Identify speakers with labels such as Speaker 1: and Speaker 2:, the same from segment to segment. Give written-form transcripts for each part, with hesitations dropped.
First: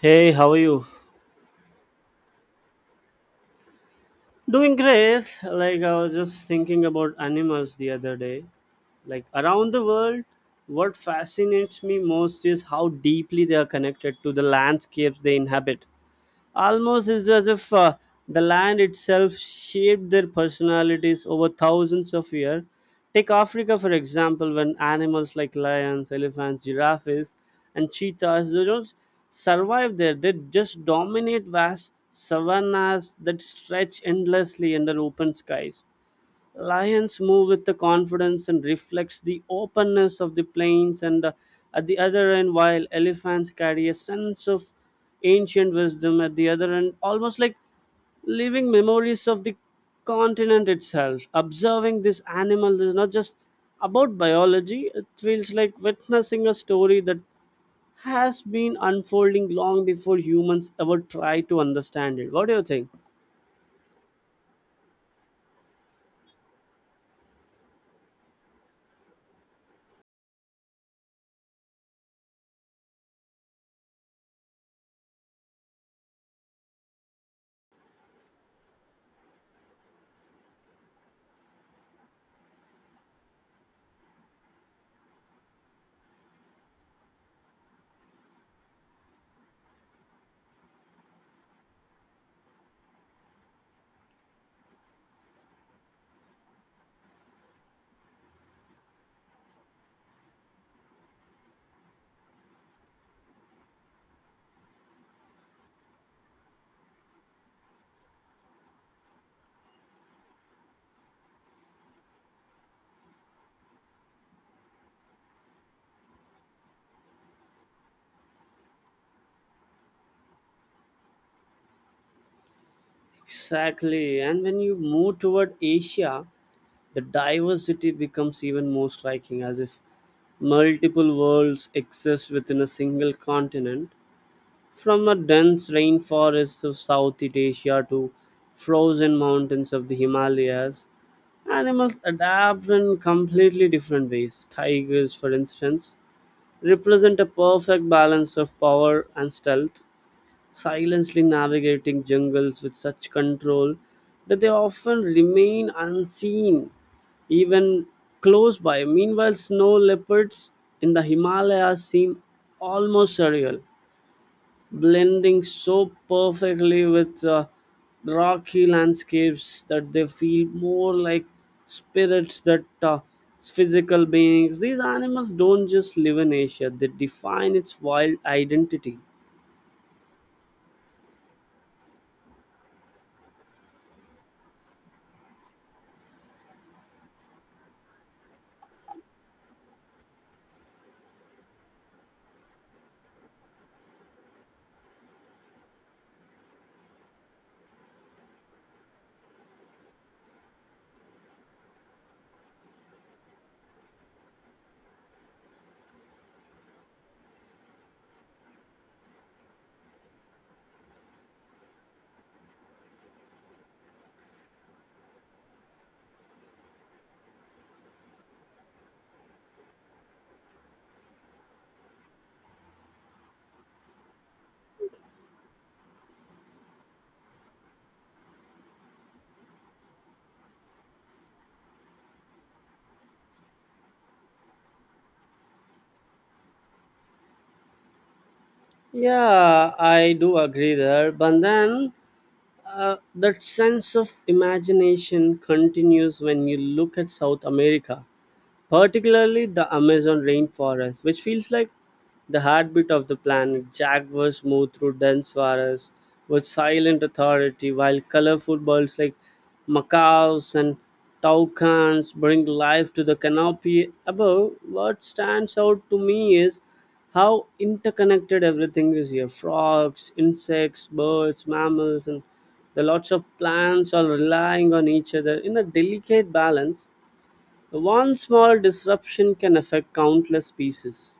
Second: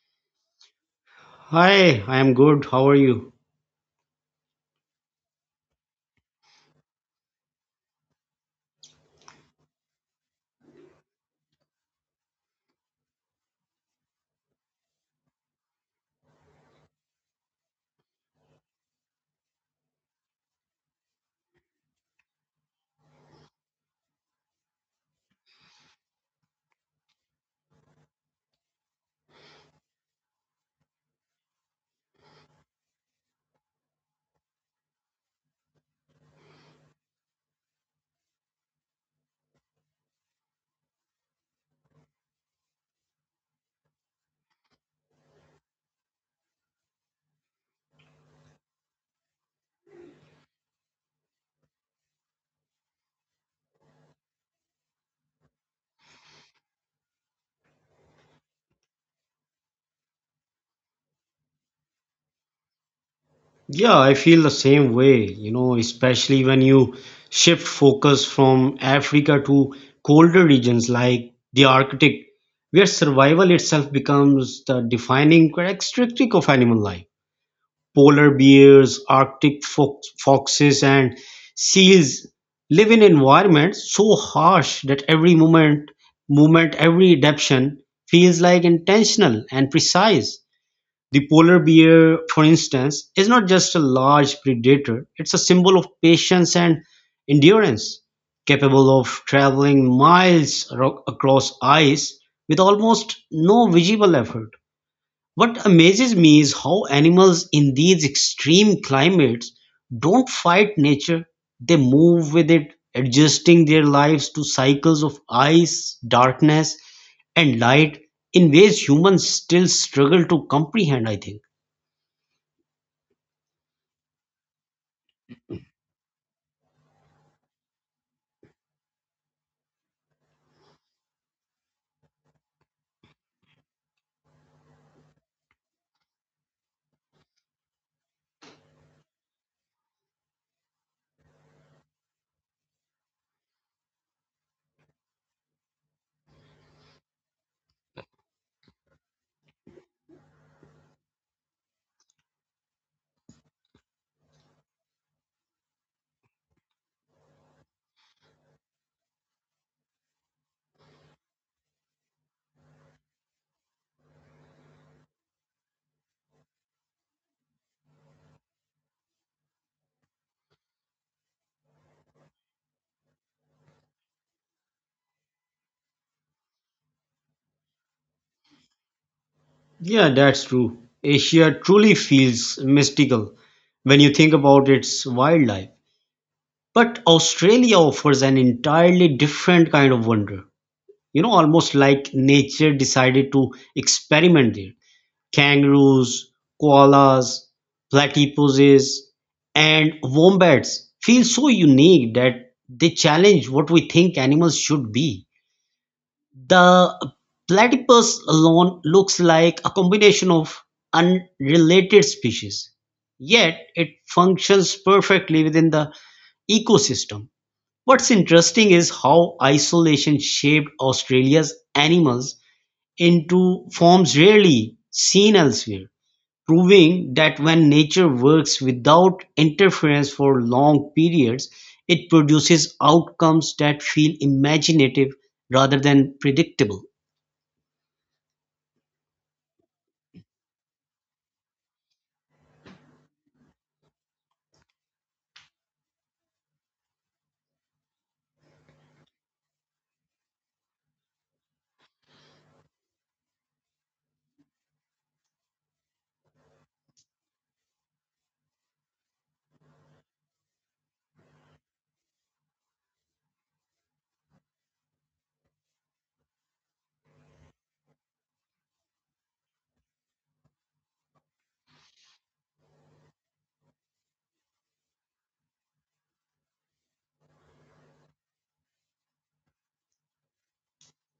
Speaker 1: Hey, how are you?
Speaker 2: Hi, I am good. How are you?
Speaker 1: Doing great. Like I was just thinking about animals the other day. Like around the world, what fascinates me most is how deeply they are connected to the landscapes they inhabit. Almost is as if the land itself shaped their personalities over thousands of years. Take Africa, for example, when animals like lions, elephants, giraffes, and cheetahs they don't survive there. They just dominate vast savannas that stretch endlessly under open skies. Lions move with the confidence and reflects the openness of the plains and at the other end, while elephants carry a sense of ancient wisdom at the other end, almost like living memories of the continent itself. Observing this animal is not just about biology. It feels like witnessing a story that has been unfolding long before humans ever try to understand it. What do you think?
Speaker 2: Yeah, I feel the same way, you know, especially when you shift focus from Africa to colder regions like the Arctic, where survival itself becomes the defining characteristic of animal life. Polar bears, Arctic fox, foxes, and seals live in environments so harsh that every moment, movement, every adaptation feels like intentional and precise. The polar bear, for instance, is not just a large predator, it's a symbol of patience and endurance, capable of traveling miles across ice with almost no visible effort. What amazes me is how animals in these extreme climates don't fight nature, they move with it, adjusting their lives to cycles of ice, darkness, and light in ways humans still struggle to comprehend, I think.
Speaker 1: Exactly. And when you move toward Asia, the diversity becomes even more striking, as if multiple worlds exist within a single continent, from a dense rainforest of Southeast Asia to frozen mountains of the Himalayas. Animals adapt in completely different ways. Tigers, for instance, represent a perfect balance of power and stealth, silently navigating jungles with such control that they often remain unseen even close by. Meanwhile, snow leopards in the Himalayas seem almost surreal, blending so perfectly with rocky landscapes that they feel more like spirits that physical beings. These animals don't just live in Asia, they define its wild identity.
Speaker 2: Yeah, that's true. Asia truly feels mystical when you think about its wildlife. But Australia offers an entirely different kind of wonder. You know, almost like nature decided to experiment there. Kangaroos, koalas, platypuses, and wombats feel so unique that they challenge what we think animals should be. The platypus alone looks like a combination of unrelated species, yet it functions perfectly within the ecosystem. What's interesting is how isolation shaped Australia's animals into forms rarely seen elsewhere, proving that when nature works without interference for long periods, it produces outcomes that feel imaginative rather than predictable.
Speaker 1: Yeah, I do agree there. But then that sense of imagination continues when you look at South America, particularly the Amazon rainforest, which feels like the heartbeat of the planet. Jaguars move through dense forests with silent authority, while colorful birds like macaws and toucans bring life to the canopy above. What stands out to me is how interconnected everything is here: frogs, insects, birds, mammals, and the lots of plants all relying on each other in a delicate balance. One small disruption can affect countless species,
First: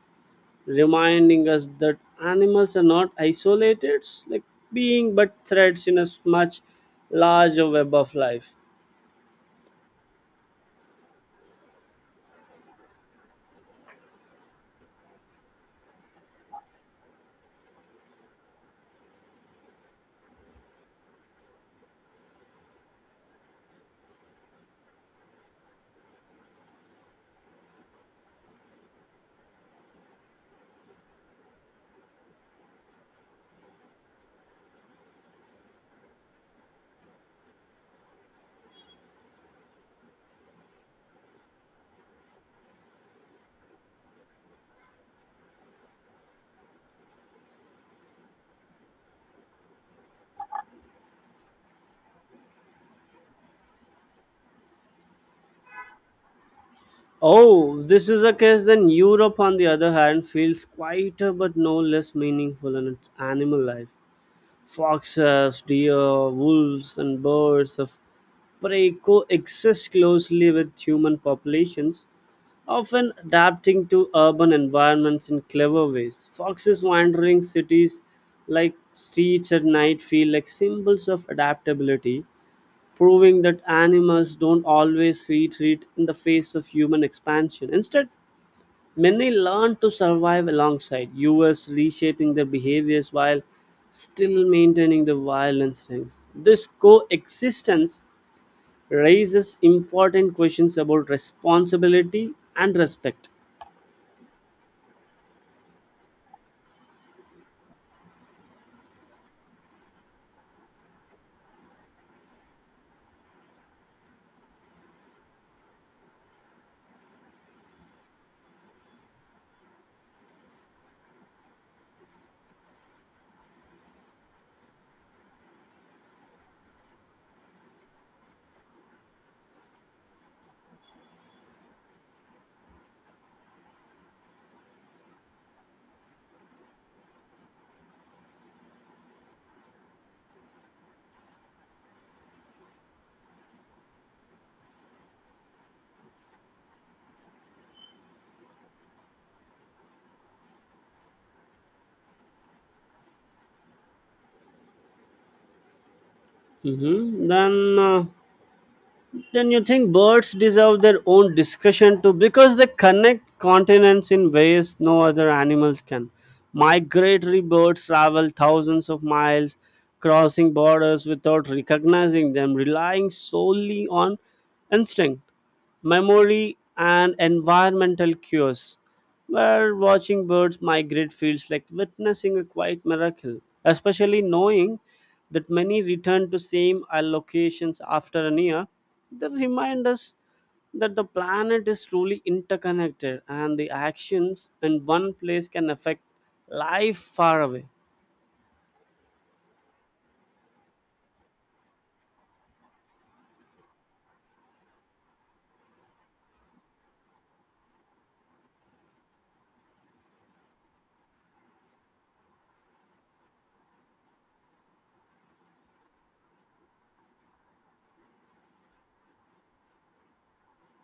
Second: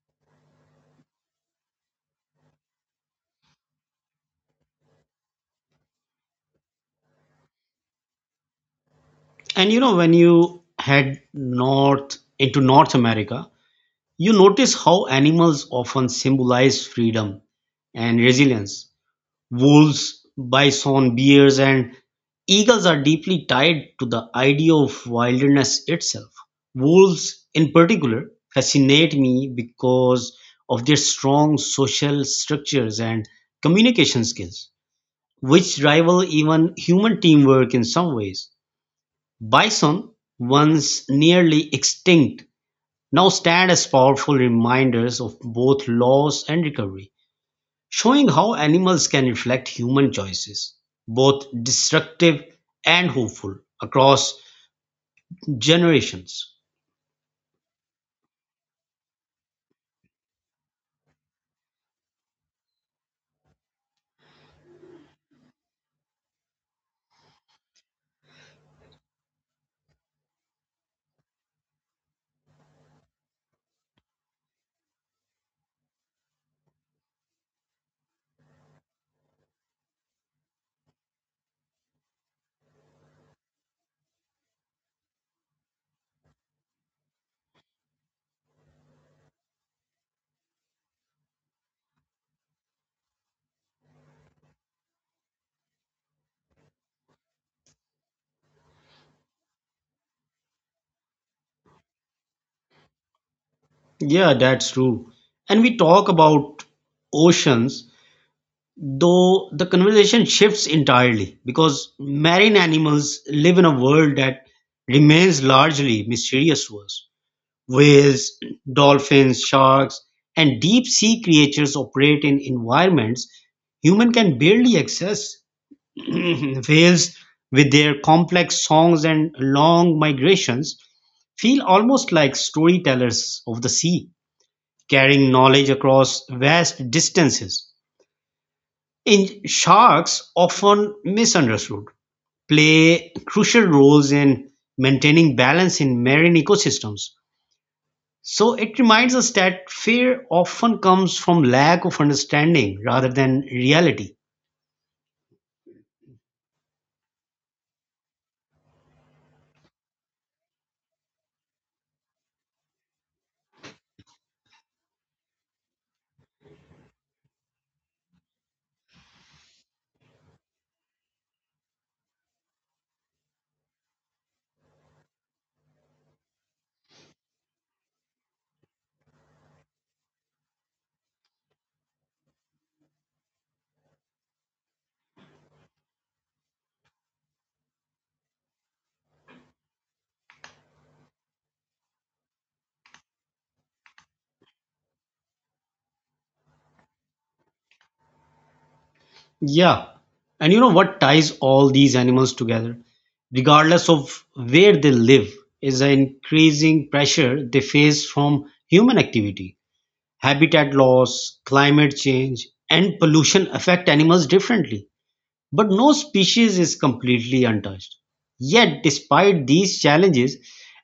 Speaker 1: reminding us that animals are not isolated like being but threads in a much larger web of life.
Speaker 2: And you know, when you head north into North America, you notice how animals often symbolize freedom and resilience. Wolves, bison, bears, and eagles are deeply tied to the idea of wilderness itself. Wolves, in particular, fascinate me because of their strong social structures and communication skills, which rival even human teamwork in some ways. Bison, once nearly extinct, now stand as powerful reminders of both loss and recovery, showing how animals can reflect human choices, both destructive and hopeful, across generations.
Speaker 1: Oh, if this is the case, then Europe, on the other hand, feels quieter but no less meaningful in its animal life. Foxes, deer, wolves, and birds of prey coexist closely with human populations, often adapting to urban environments in clever ways. Foxes wandering cities like streets at night feel like symbols of adaptability, proving that animals don't always retreat in the face of human expansion. Instead, many learned to survive alongside us reshaping their behaviors while still maintaining the wild instincts. This coexistence raises important questions about responsibility and respect.
Speaker 2: Yeah, that's true. And we talk about oceans, though the conversation shifts entirely because marine animals live in a world that remains largely mysterious to us. Whales, dolphins, sharks, and deep-sea creatures operate in environments human can barely access. Whales, with their complex songs and long migrations, feel almost like storytellers of the sea, carrying knowledge across vast distances. In sharks, often misunderstood, play crucial roles in maintaining balance in marine ecosystems. So it reminds us that fear often comes from lack of understanding rather than reality.
Speaker 1: Mhm. Then you think birds deserve their own discussion too because they connect continents in ways no other animals can. Migratory birds travel thousands of miles, crossing borders without recognizing them, relying solely on instinct, memory, and environmental cues, where watching birds migrate feels like witnessing a quiet miracle, especially knowing that many return to same allocations after an year. They remind us that the planet is truly interconnected and the actions in one place can affect life far away.
Speaker 2: Yeah. And you know what ties all these animals together, regardless of where they live, is the increasing pressure they face from human activity. Habitat loss, climate change, and pollution affect animals differently, but no species is completely untouched. Yet, despite these challenges,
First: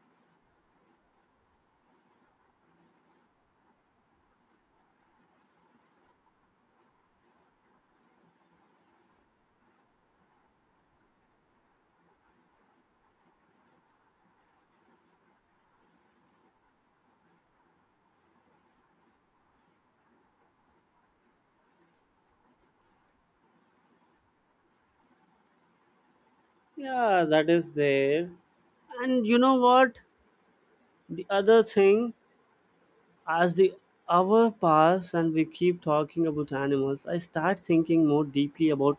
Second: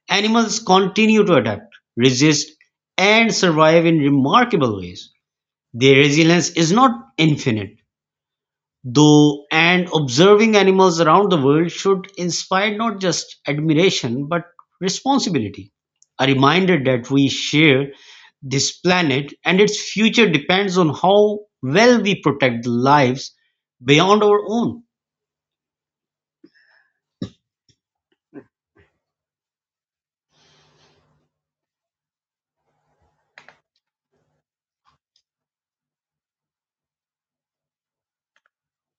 Speaker 2: animals continue to adapt, resist, and survive in remarkable ways. Their resilience is not infinite, though, and observing animals around the world should inspire not just admiration but responsibility. A reminder that we share this planet and its future depends on how well we protect the lives beyond our own.
Speaker 1: Yeah, that is there. And you know what, the other thing, as the hour pass and we keep talking about animals, I start thinking more deeply about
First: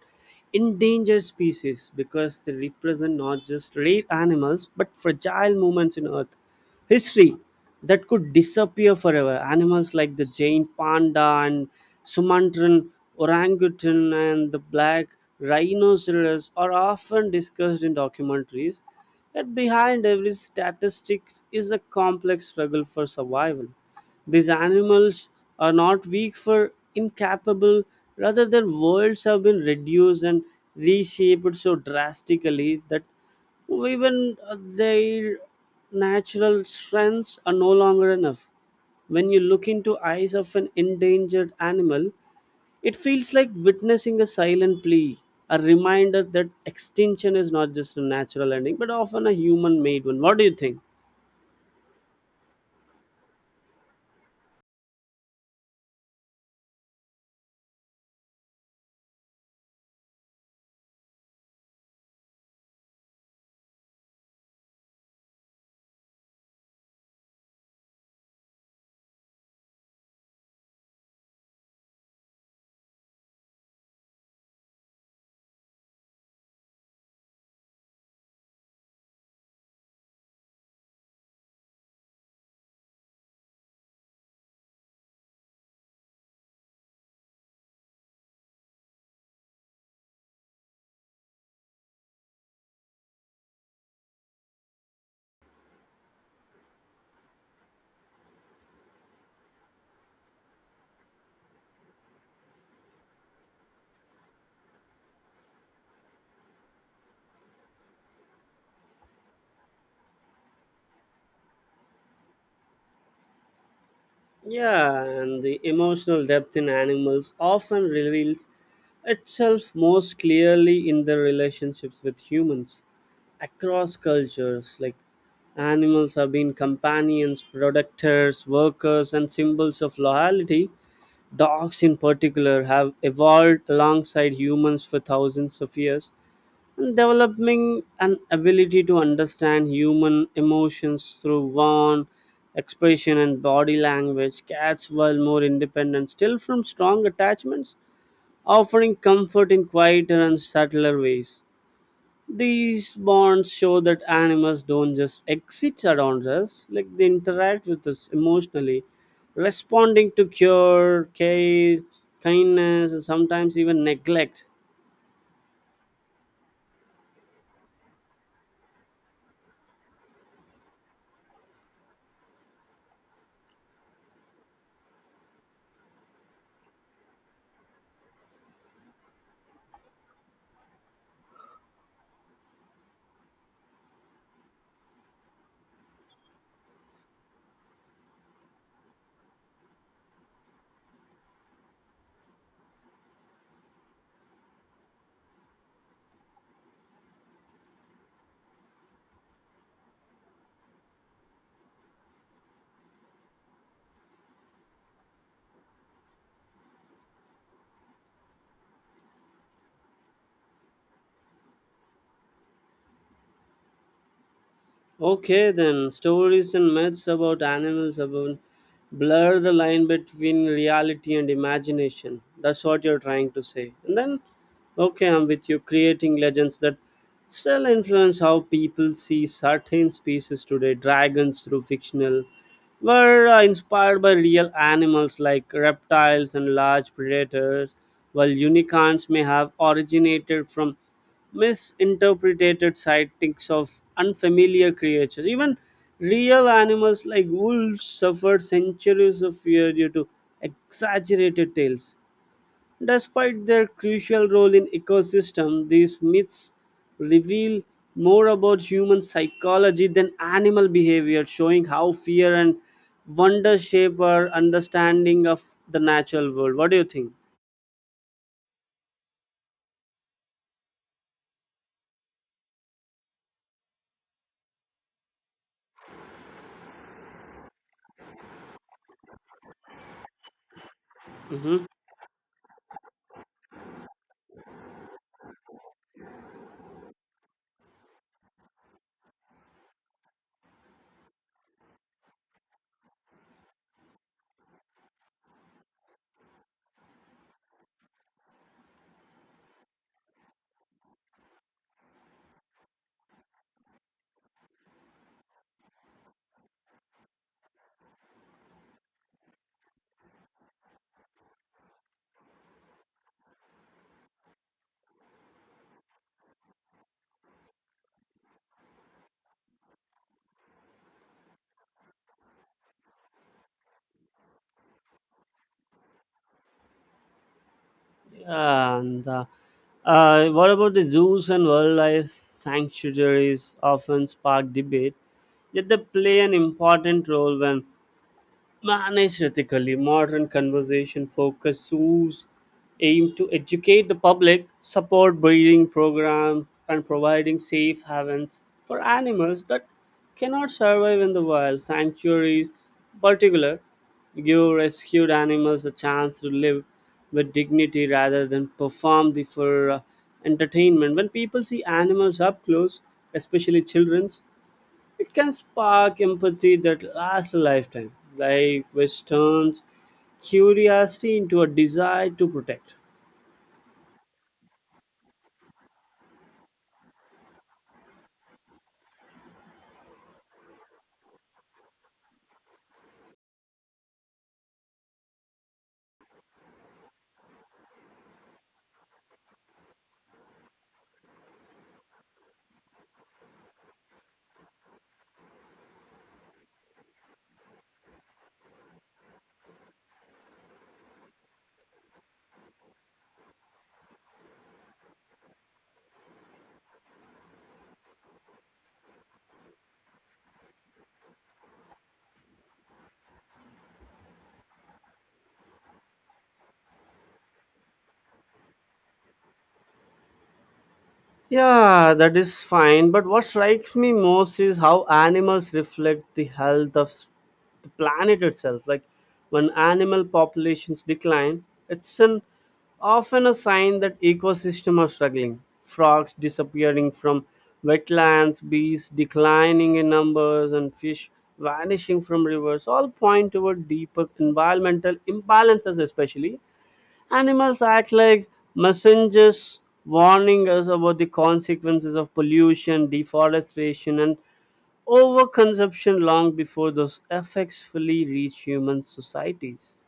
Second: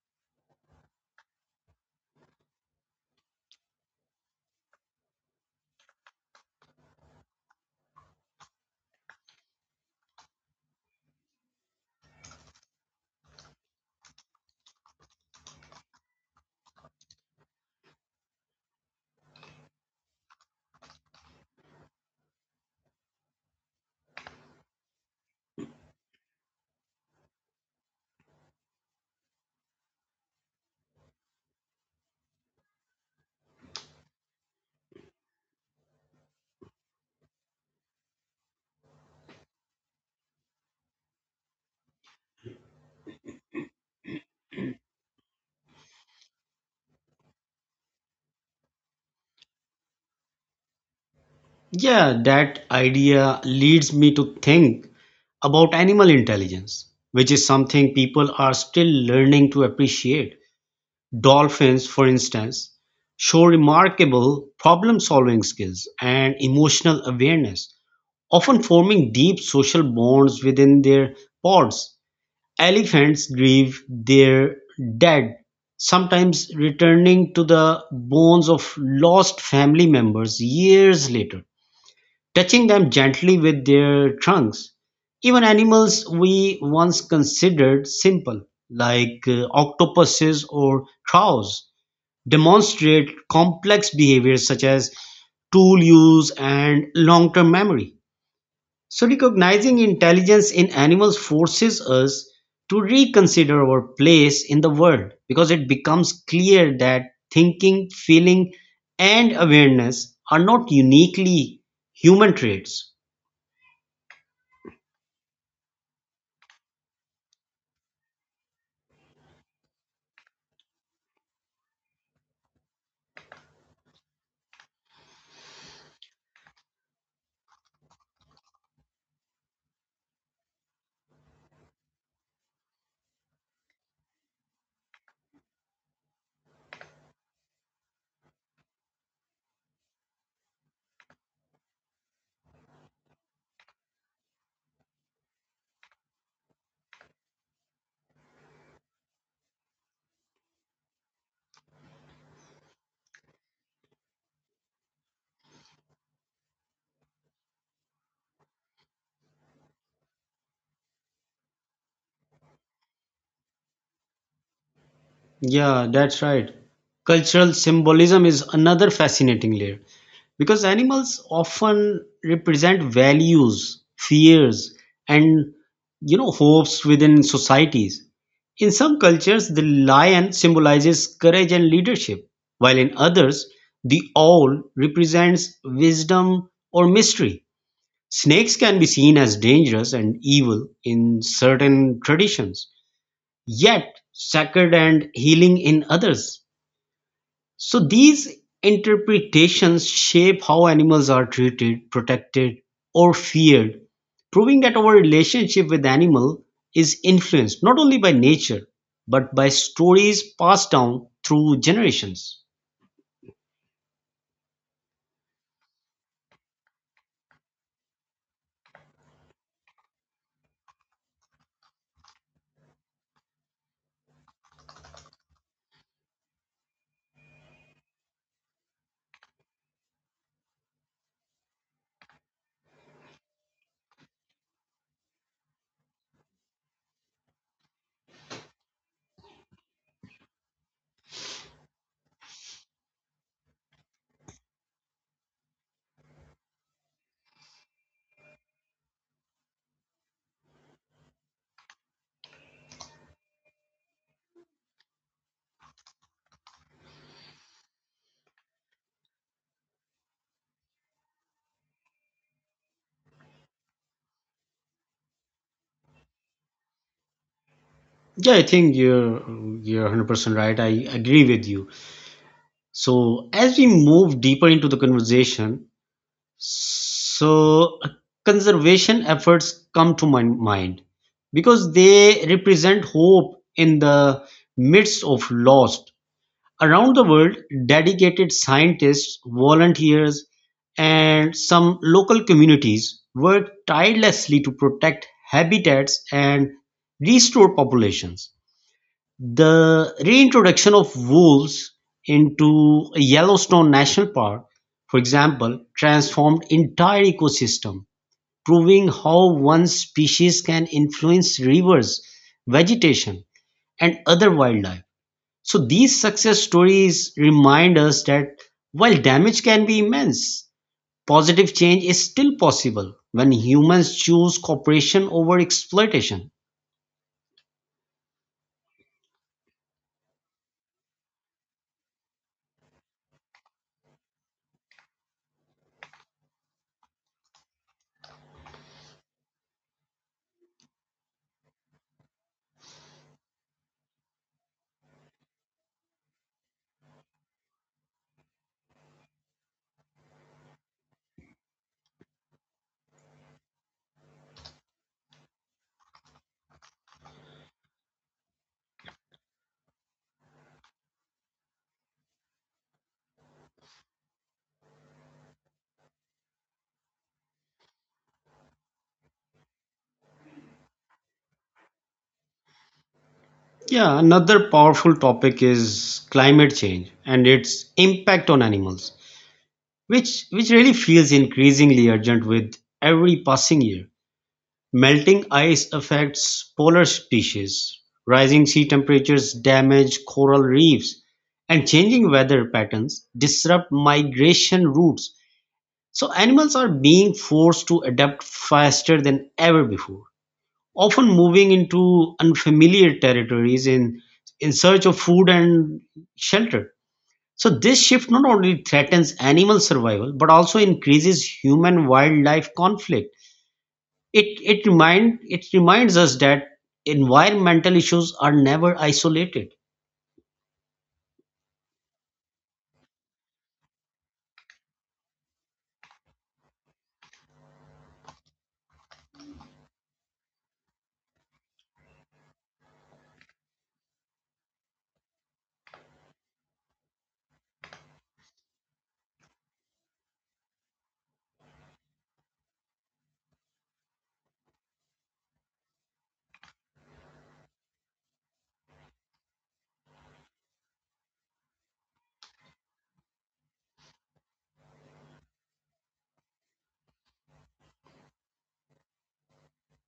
Speaker 1: endangered species because they represent not just rare animals but fragile moments in Earth history that could disappear forever. Animals like the giant panda and Sumatran orangutan and the black rhinoceros are often discussed in documentaries. Yet behind every statistic is a complex struggle for survival. These animals are not weak for incapable, rather, their worlds have been reduced and reshaped so drastically that even their natural strengths are no longer enough. When you look into eyes of an endangered animal, it feels like witnessing a silent plea, a reminder that extinction is not just a natural ending, but often a human made one. What do you think?
Speaker 2: Yeah, that idea leads me to think about animal intelligence, which is something people are still learning to appreciate. Dolphins, for instance, show remarkable problem solving skills and emotional awareness, often forming deep social bonds within their pods. Elephants grieve their dead, sometimes returning to the bones of lost family members years later, touching them gently with their trunks. Even animals we once considered simple, like octopuses or crows, demonstrate complex behaviors such as tool use and long term memory. So, recognizing intelligence in animals forces us to reconsider our place in the world because it becomes clear that thinking, feeling, and awareness are not uniquely human traits.
Speaker 1: Yeah, and the emotional depth in animals often reveals itself most clearly in their relationships with humans. Across cultures, like animals have been companions, protectors, workers, and symbols of loyalty. Dogs, in particular, have evolved alongside humans for thousands of years, and developing an ability to understand human emotions through warmth, expression, and body language. Cats, while more independent, still from strong attachments, offering comfort in quieter and subtler ways. These bonds show that animals don't just exist around us, like they interact with us emotionally, responding to cure, care, kindness, and sometimes even neglect.
Speaker 2: Yeah, that's right. Cultural symbolism is another fascinating layer because animals often represent values, fears, and, you know, hopes within societies. In some cultures, the lion symbolizes courage and leadership, while in others, the owl represents wisdom or mystery. Snakes can be seen as dangerous and evil in certain traditions, yet sacred and healing in others. So these interpretations shape how animals are treated, protected, or feared, proving that our relationship with animal is influenced not only by nature but by stories passed down through generations.
Speaker 1: Okay, then stories and myths about animals about blur the line between reality and imagination. That's what you're trying to say. And then, okay, I'm with you. Creating legends that still influence how people see certain species today. Dragons through fictional were inspired by real animals like reptiles and large predators, while unicorns may have originated from misinterpreted sightings of unfamiliar creatures. Even real animals like wolves suffered centuries of fear due to exaggerated tales. Despite their crucial role in ecosystem, these myths reveal more about human psychology than animal behavior, showing how fear and wonder shape our understanding of the natural world. What do you think?
Speaker 2: Yeah, I think you're 100% right. I agree with you. So as we move deeper into the conversation, So conservation efforts come to my mind
Speaker 1: Mhm.
Speaker 2: because they represent hope in the midst of loss. Around the world, dedicated scientists, volunteers, and some local communities work tirelessly to protect habitats and restore populations. The reintroduction of wolves into Yellowstone National Park, for example, transformed entire ecosystem, proving how one species can influence rivers, vegetation, and other wildlife. So these success stories remind us that while damage can be immense, positive change is still possible when humans choose cooperation over exploitation.
Speaker 1: Yeah, and what about the zoos and wildlife sanctuaries often spark debate, yet they play an important role when, man, aesthetically, modern conversation focus zoos aim to educate the public, support breeding programs, and providing safe havens for animals that cannot survive in the wild. Sanctuaries, in particular, give rescued animals a chance to live with dignity rather than perform the for entertainment. When people see animals up close, especially children's, it can spark empathy that lasts a lifetime, like which turns curiosity into a desire to protect.
Speaker 2: Yeah, another powerful topic is climate change and its impact on animals, which really feels increasingly urgent with every passing year. Melting ice affects polar species, rising sea temperatures damage coral reefs, and changing weather patterns disrupt migration routes. So animals are being forced to adapt faster than ever before, often moving into unfamiliar territories in search of food and shelter. So, this shift not only threatens animal survival but also increases human wildlife conflict. It reminds us that environmental issues are never isolated.
Speaker 1: Yeah, that is fine. But what strikes me most is how animals reflect the health of the planet itself. Like when animal populations decline, it's an often a sign that ecosystems are struggling. Frogs disappearing from wetlands, bees declining in numbers, and fish vanishing from rivers all point toward deeper environmental imbalances, especially animals act like messengers warning us about the consequences of pollution, deforestation, and overconsumption long before those effects fully reach human societies.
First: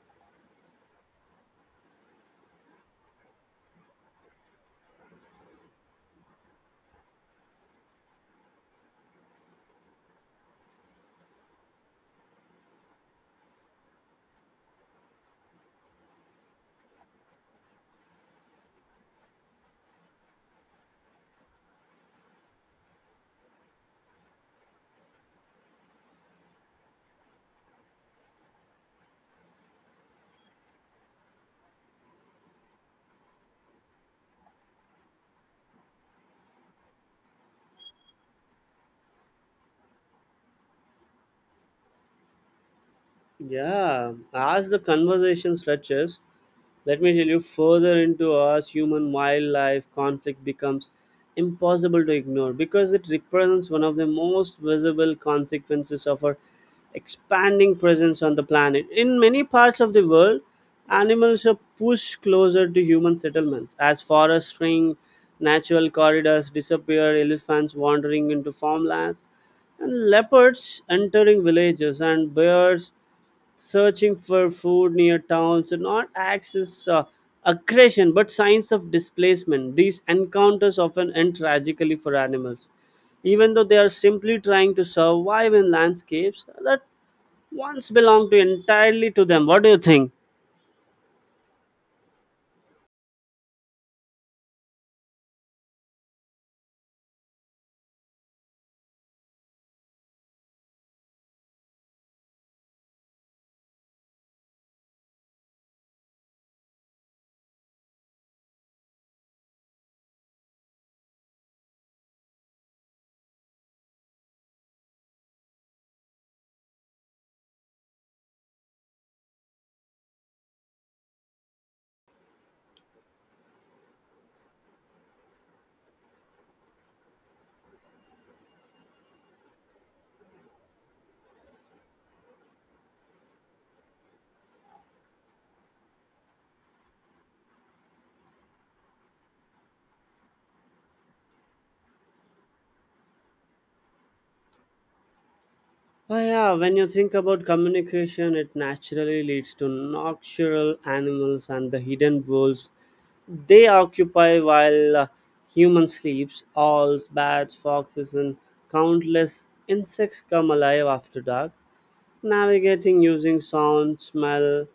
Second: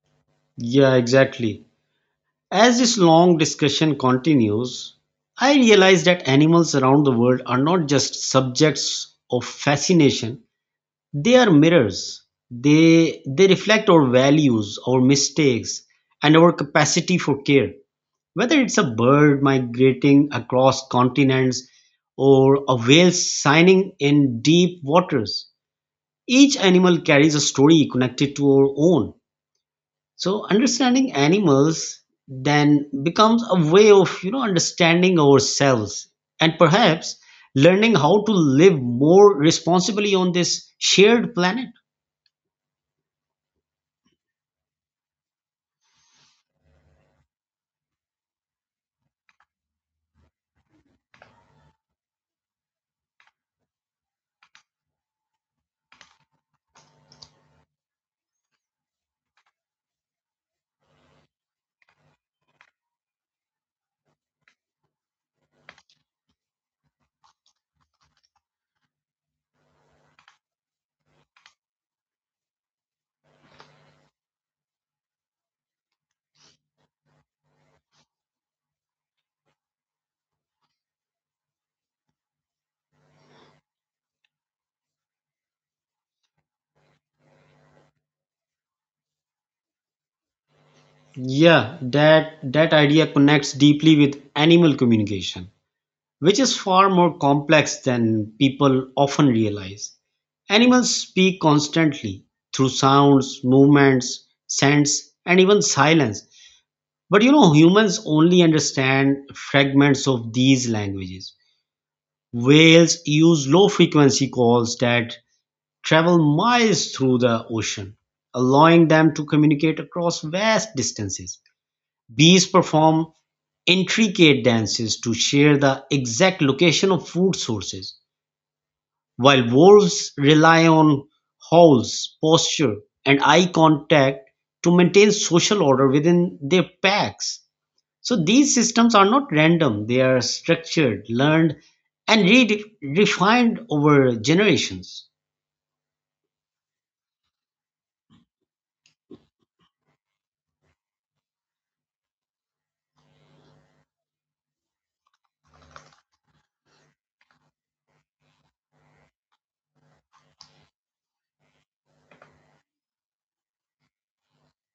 Speaker 2: Yeah, exactly. As this long discussion continues, I realize that animals around the world are not just subjects of fascination. They are mirrors; they reflect our values, our mistakes, and our capacity for care. Whether it's a bird migrating across continents or a whale signing in deep waters, each animal carries a story connected to our own. So understanding animals then becomes a way of, you know, understanding ourselves and perhaps learning how to live more responsibly on this shared planet.
Speaker 1: Yeah, as the conversation stretches, let me tell you, further into us human wildlife conflict becomes impossible to ignore because it represents one of the most visible consequences of our expanding presence on the planet. In many parts of the world, animals are pushed closer to human settlements as forests shrink, natural corridors disappear, elephants wandering into farmlands, and leopards entering villages, and bears searching for food near towns and not acts as aggression but signs of displacement. These encounters often end tragically for animals, even though they are simply trying to survive in landscapes that once belonged to entirely to them. What do you think?
Speaker 2: Yeah, that idea connects deeply with animal communication, which is far more complex than people often realize. Animals speak constantly through sounds, movements, scents, and even silence. But you know, humans only understand fragments of these languages. Whales use low frequency calls that travel miles through the ocean, allowing them to communicate across vast distances. Bees perform intricate dances to share the exact location of food sources, while wolves rely on howls, posture, and eye contact to maintain social order within their packs. So these systems are not random, they are structured, learned, and refined over generations.
Speaker 1: Oh, yeah, when you think about communication, it naturally leads to nocturnal animals and the hidden roles they occupy while human sleeps. Owls, bats, foxes, and countless insects come alive after dark, navigating using sound, smell,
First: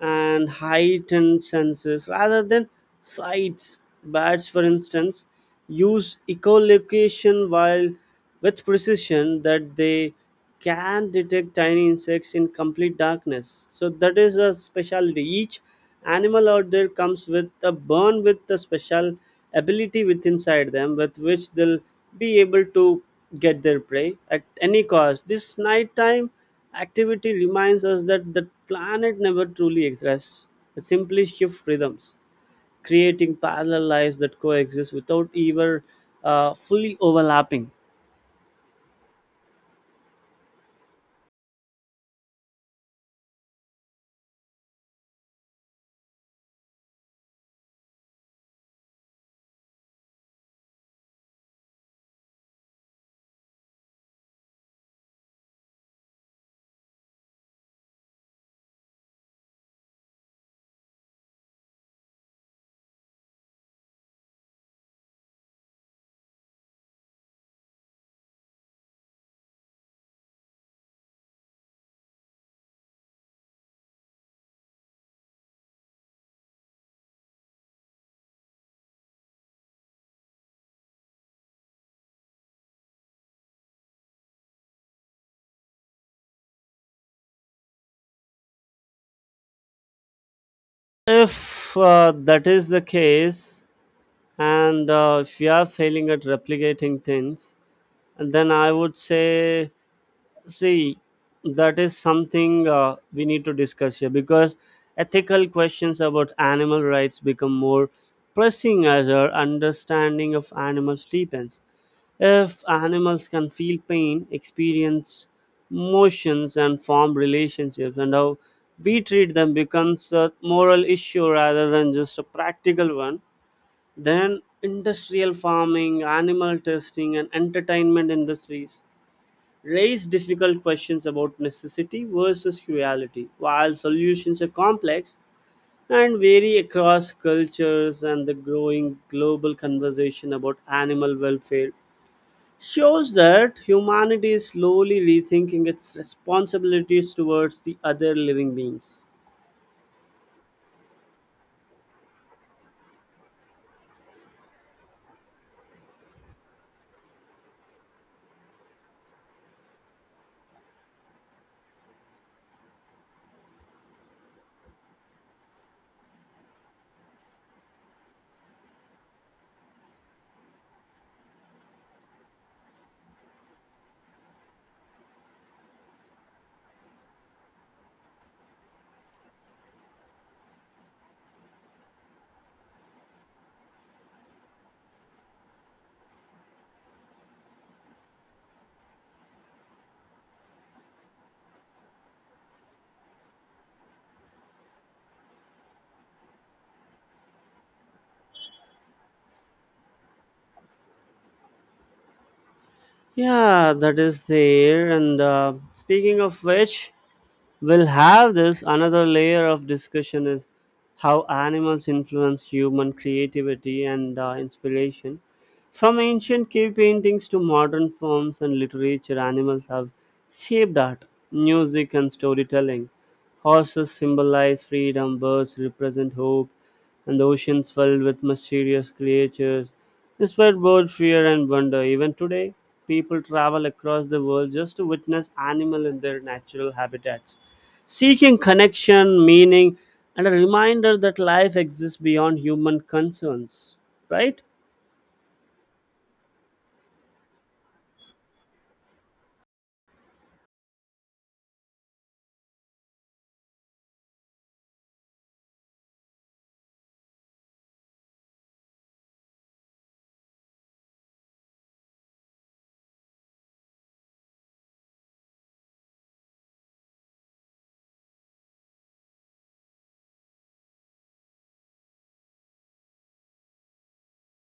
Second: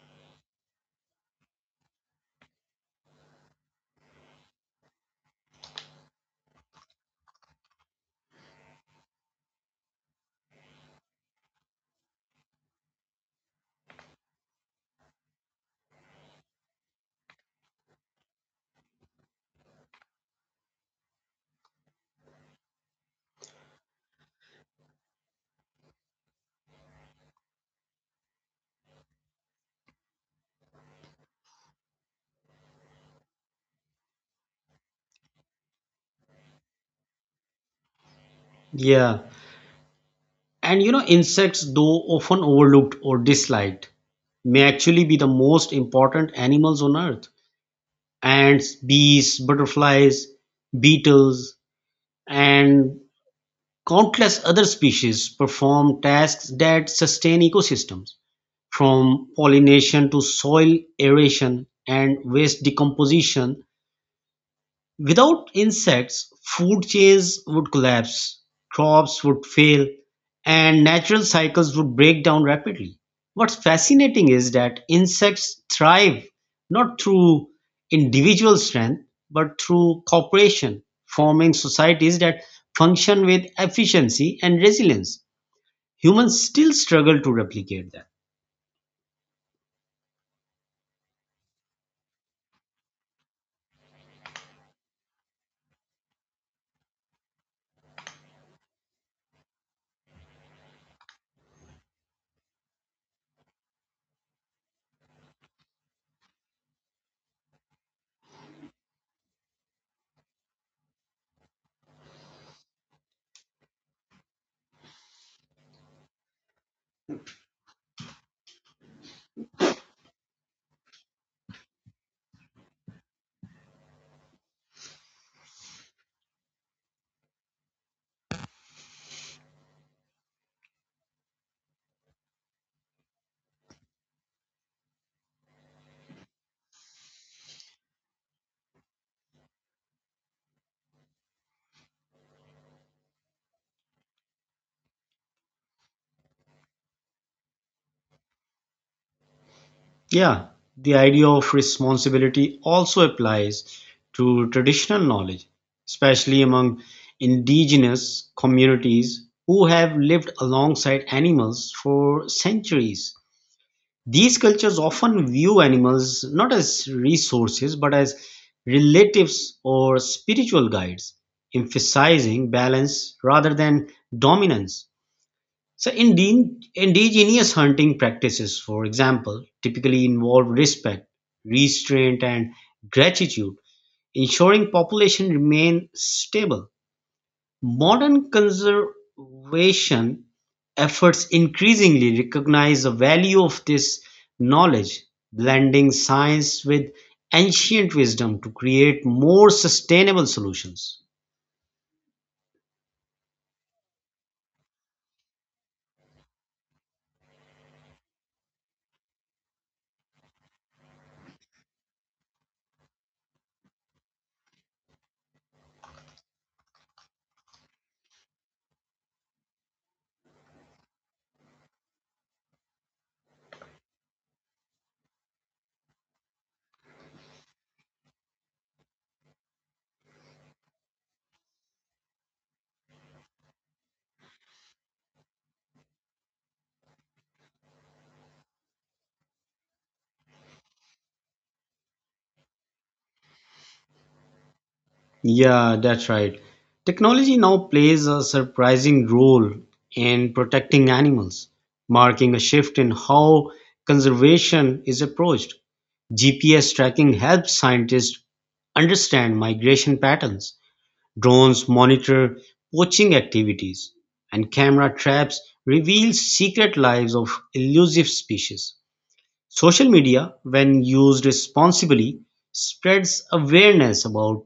Speaker 1: and heightened senses rather than sights. Bats, for instance, use echolocation while with precision that they can detect tiny insects in complete darkness. So that is a specialty. Each animal out there comes with a born with a special ability with inside them with which they'll be able to get their prey at any cost. This nighttime activity reminds us that the planet never truly rests. It simply shifts rhythms, creating parallel lives that coexist without ever fully overlapping.
Speaker 2: Yeah. And you know, insects, though often overlooked or disliked, may actually be the most important animals on earth. Ants, bees, butterflies, beetles, and countless other species perform tasks that sustain ecosystems, from pollination to soil aeration and waste decomposition. Without insects, food chains would collapse, crops would fail, and natural cycles would break down rapidly. What's fascinating is that insects thrive not through individual strength, but through cooperation, forming societies that function with efficiency and resilience. Humans still struggle to replicate that.
Speaker 1: If that is the case, and if you are failing at replicating things, and then I would say, see, that is something we need to discuss here because ethical questions about animal rights become more pressing as our understanding of animals deepens. If animals can feel pain, experience emotions, and form relationships, and how we treat them becomes a moral issue rather than just a practical one, then industrial farming, animal testing, and entertainment industries raise difficult questions about necessity versus reality. While solutions are complex and vary across cultures, and the growing global conversation about animal welfare shows that humanity is slowly rethinking its responsibilities towards the other living beings.
Speaker 2: Yeah, the idea of responsibility also applies to traditional knowledge, especially among indigenous communities who have lived alongside animals for centuries. These cultures often view animals not as resources but as relatives or spiritual guides, emphasizing balance rather than dominance. So, indigenous hunting practices, for example, typically involve respect, restraint, and gratitude, ensuring population remain stable. Modern conservation efforts increasingly recognize the value of this knowledge, blending science with ancient wisdom to create more sustainable solutions.
Speaker 1: Yeah, that is there. And speaking of which, we'll have this another layer of discussion is how animals influence human creativity and inspiration. From ancient cave paintings to modern forms and literature, animals have shaped art, music, and storytelling. Horses symbolize freedom, birds represent hope, and the oceans filled with mysterious creatures inspired both fear and wonder. Even today, people travel across the world just to witness animal in their natural habitats, seeking connection, meaning, and a reminder that life exists beyond human concerns. Right?
Speaker 2: Yeah, that's right. Technology now plays a surprising role in protecting animals, marking a shift in how conservation is approached. GPS tracking helps scientists understand migration patterns, drones monitor poaching activities, and camera traps reveal secret lives of elusive species. Social media, when used responsibly, spreads awareness about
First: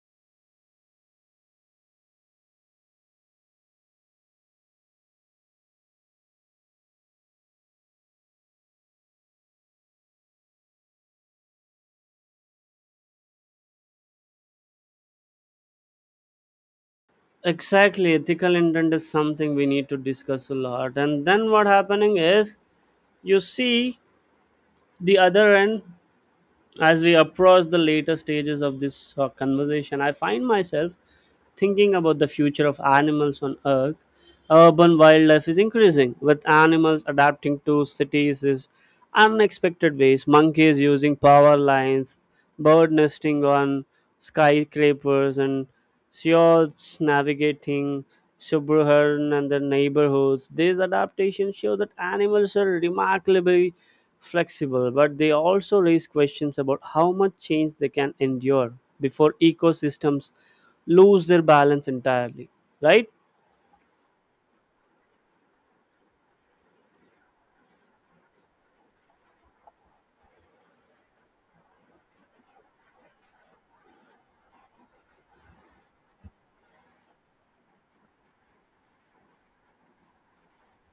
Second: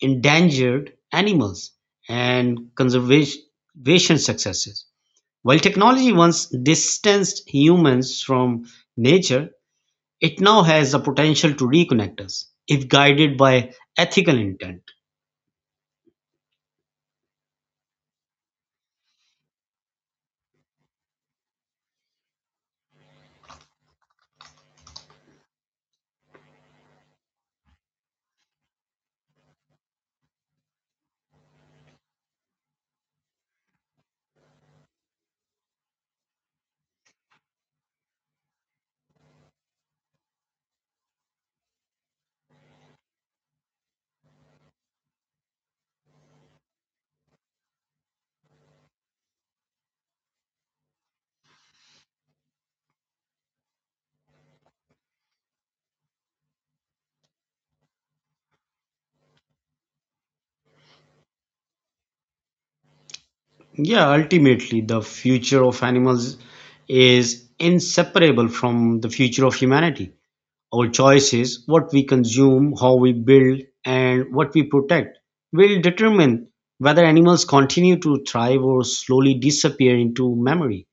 Speaker 2: endangered animals, and conservation successes. While technology once distanced humans from nature, it now has the potential to reconnect us if guided by ethical intent.
Speaker 1: Exactly. Ethical intent is something we need to discuss a lot. And then what happening is, you see, the other end, as we approach the later stages of this conversation, I find myself thinking about the future of animals on Earth. Urban wildlife is increasing, with animals adapting to cities in unexpected ways. Monkeys using power lines, bird nesting on skyscrapers, and seals navigating suburban and their neighborhoods. These adaptations show that animals are remarkably flexible, but they also raise questions about how much change they can endure before ecosystems lose their balance entirely, right?
Speaker 2: Yeah, ultimately, the future of animals is inseparable from the future of humanity. Our choices, what we consume, how we build, and what we protect, will determine whether animals continue to thrive or slowly disappear into memory.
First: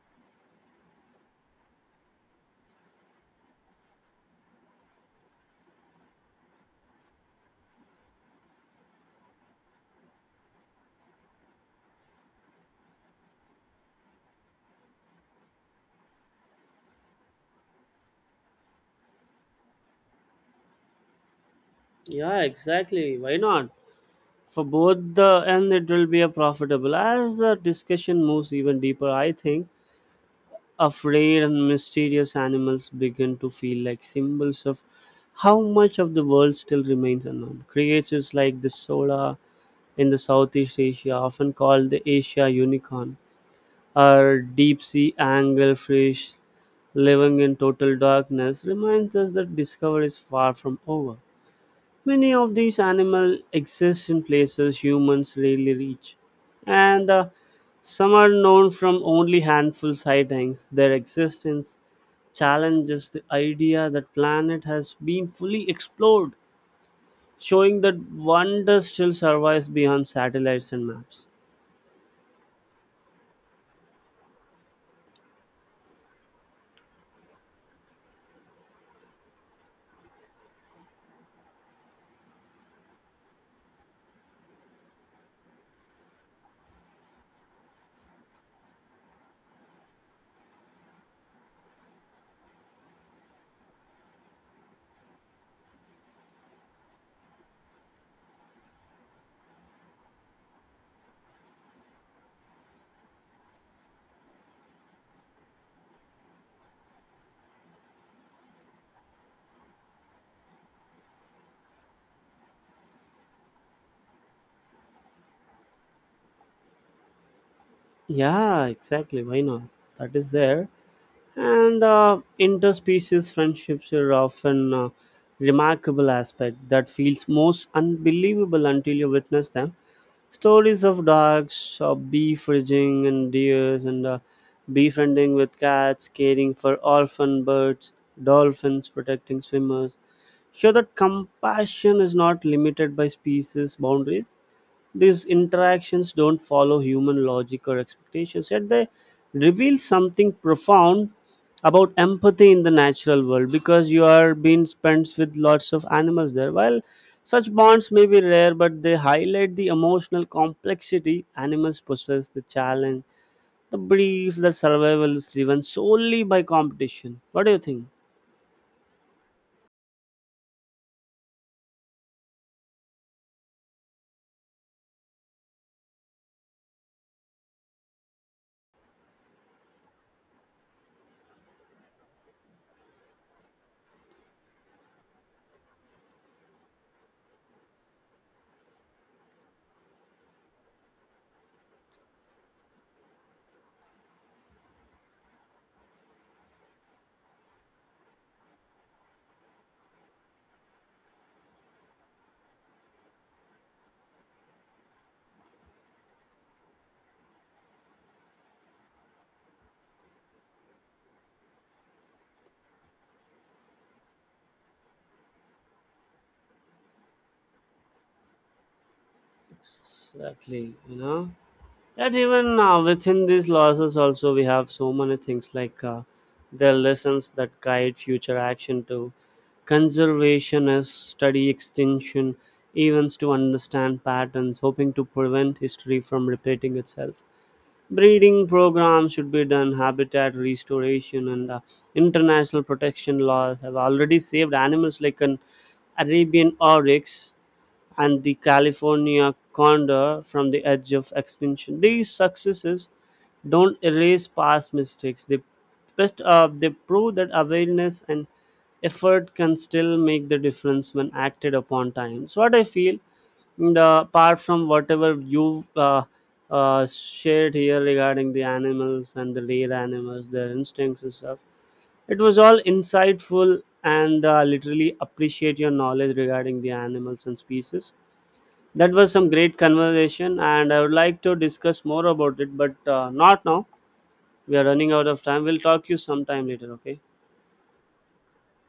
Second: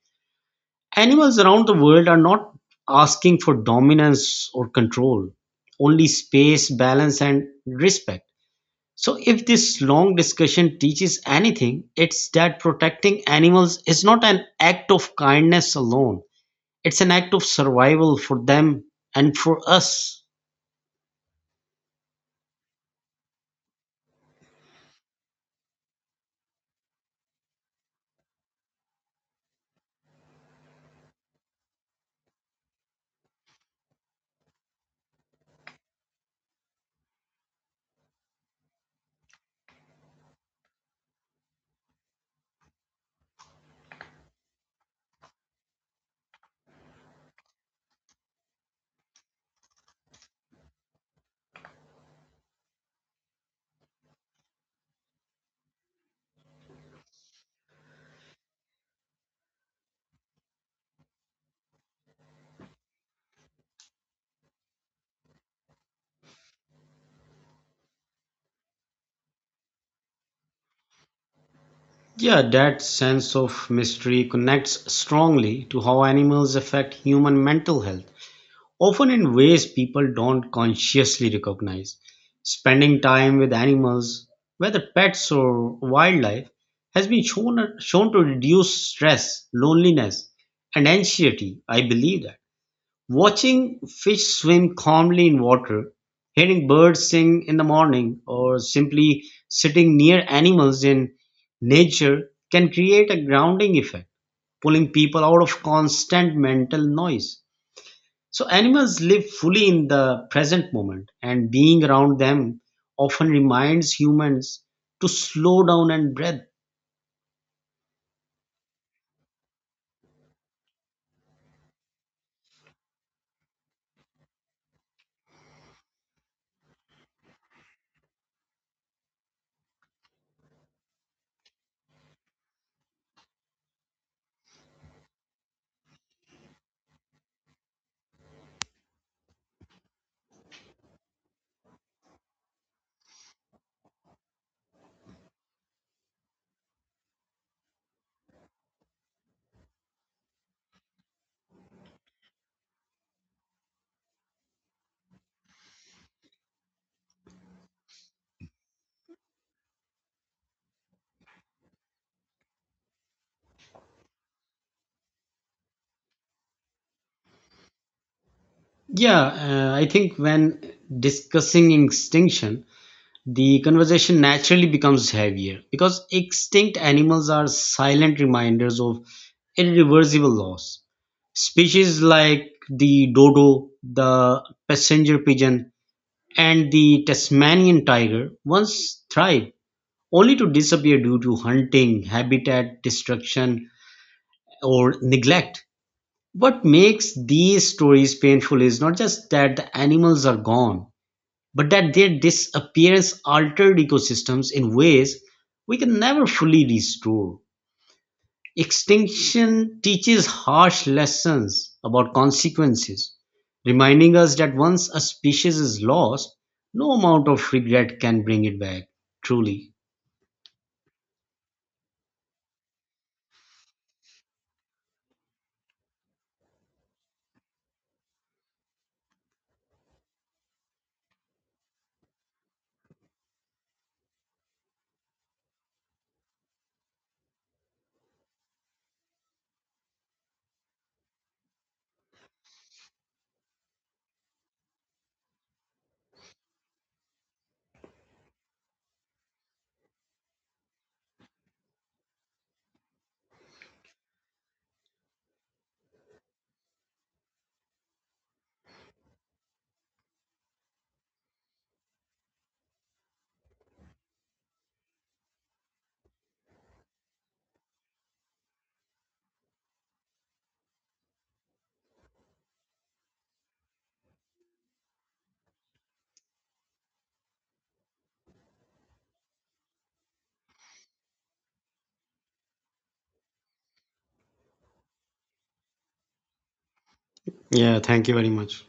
Speaker 2: Animals around the world are not asking for dominance or control, only space, balance, and respect. So, if this long discussion teaches anything, it's that protecting animals is not an act of kindness alone, it's an act of survival for them and for us.
Speaker 1: Yeah, exactly. Why not? For both the and it will be a profitable. As the discussion moves even deeper, I think afraid and mysterious animals begin to feel like symbols of how much of the world still remains unknown. Creatures like the sola in the Southeast Asia, often called the Asia unicorn, or deep sea anglerfish living in total darkness, reminds us that discovery is far from over. Many of these animals exist in places humans rarely reach, and some are known from only handful sightings. Their existence challenges the idea that planet has been fully explored, showing that wonder still survives beyond satellites and maps.
Speaker 2: Yeah, that sense of mystery connects strongly to how animals affect human mental health, often in ways people don't consciously recognize. Spending time with animals, whether pets or wildlife, has been shown to reduce stress, loneliness, and anxiety. I believe that. Watching fish swim calmly in water, hearing birds sing in the morning, or simply sitting near animals in nature can create a grounding effect, pulling people out of constant mental noise. So, animals live fully in the present moment, and being around them often reminds humans to slow down and breathe.
Speaker 1: Yeah, exactly. Why not? That is there. And interspecies friendships are often a remarkable aspect that feels most unbelievable until you witness them. Stories of dogs, beef raising and deers, and befriending with cats, caring for orphan birds, dolphins protecting swimmers, show that compassion is not limited by species boundaries. These interactions don't follow human logic or expectations, yet they reveal something profound about empathy in the natural world because you are being spent with lots of animals there. While such bonds may be rare, but they highlight the emotional complexity animals possess, the challenge, the brief the survival is driven solely by competition. What do you think?
Speaker 2: Yeah, I think when discussing extinction, the conversation naturally becomes heavier because extinct animals are silent reminders of irreversible loss. Species like the dodo, the passenger pigeon, and the Tasmanian tiger once thrived only to disappear due to hunting, habitat destruction, or neglect. What makes these stories painful is not just that the animals are gone but that they disappearance altered ecosystems in ways we can never fully restore. Extinction teaches harsh lessons about consequences, reminding us that once a species is lost, no amount of regret can bring it back. Truly.
Speaker 1: Exactly, you know. That even within these losses also we have so many things like the lessons that guide future action. To conservationist study extinction events to understand patterns hoping to prevent history from repeating itself, breeding programs should be done, habitat restoration, and international protection laws have already saved animals like an Arabian Oryx and the California Condor from the edge of extinction. These successes don't erase past mistakes. They best they prove that awareness and effort can still make the difference when acted upon time. So what I feel, the apart from whatever you've shared here regarding the animals and the rare animals, their instincts and stuff, it was all insightful and literally appreciate your knowledge regarding the animals and species. That was some great conversation, and I would like to discuss more about it, but not now. We are running out of time. We'll talk to you sometime later, okay?
Speaker 2: Yeah, thank you very much.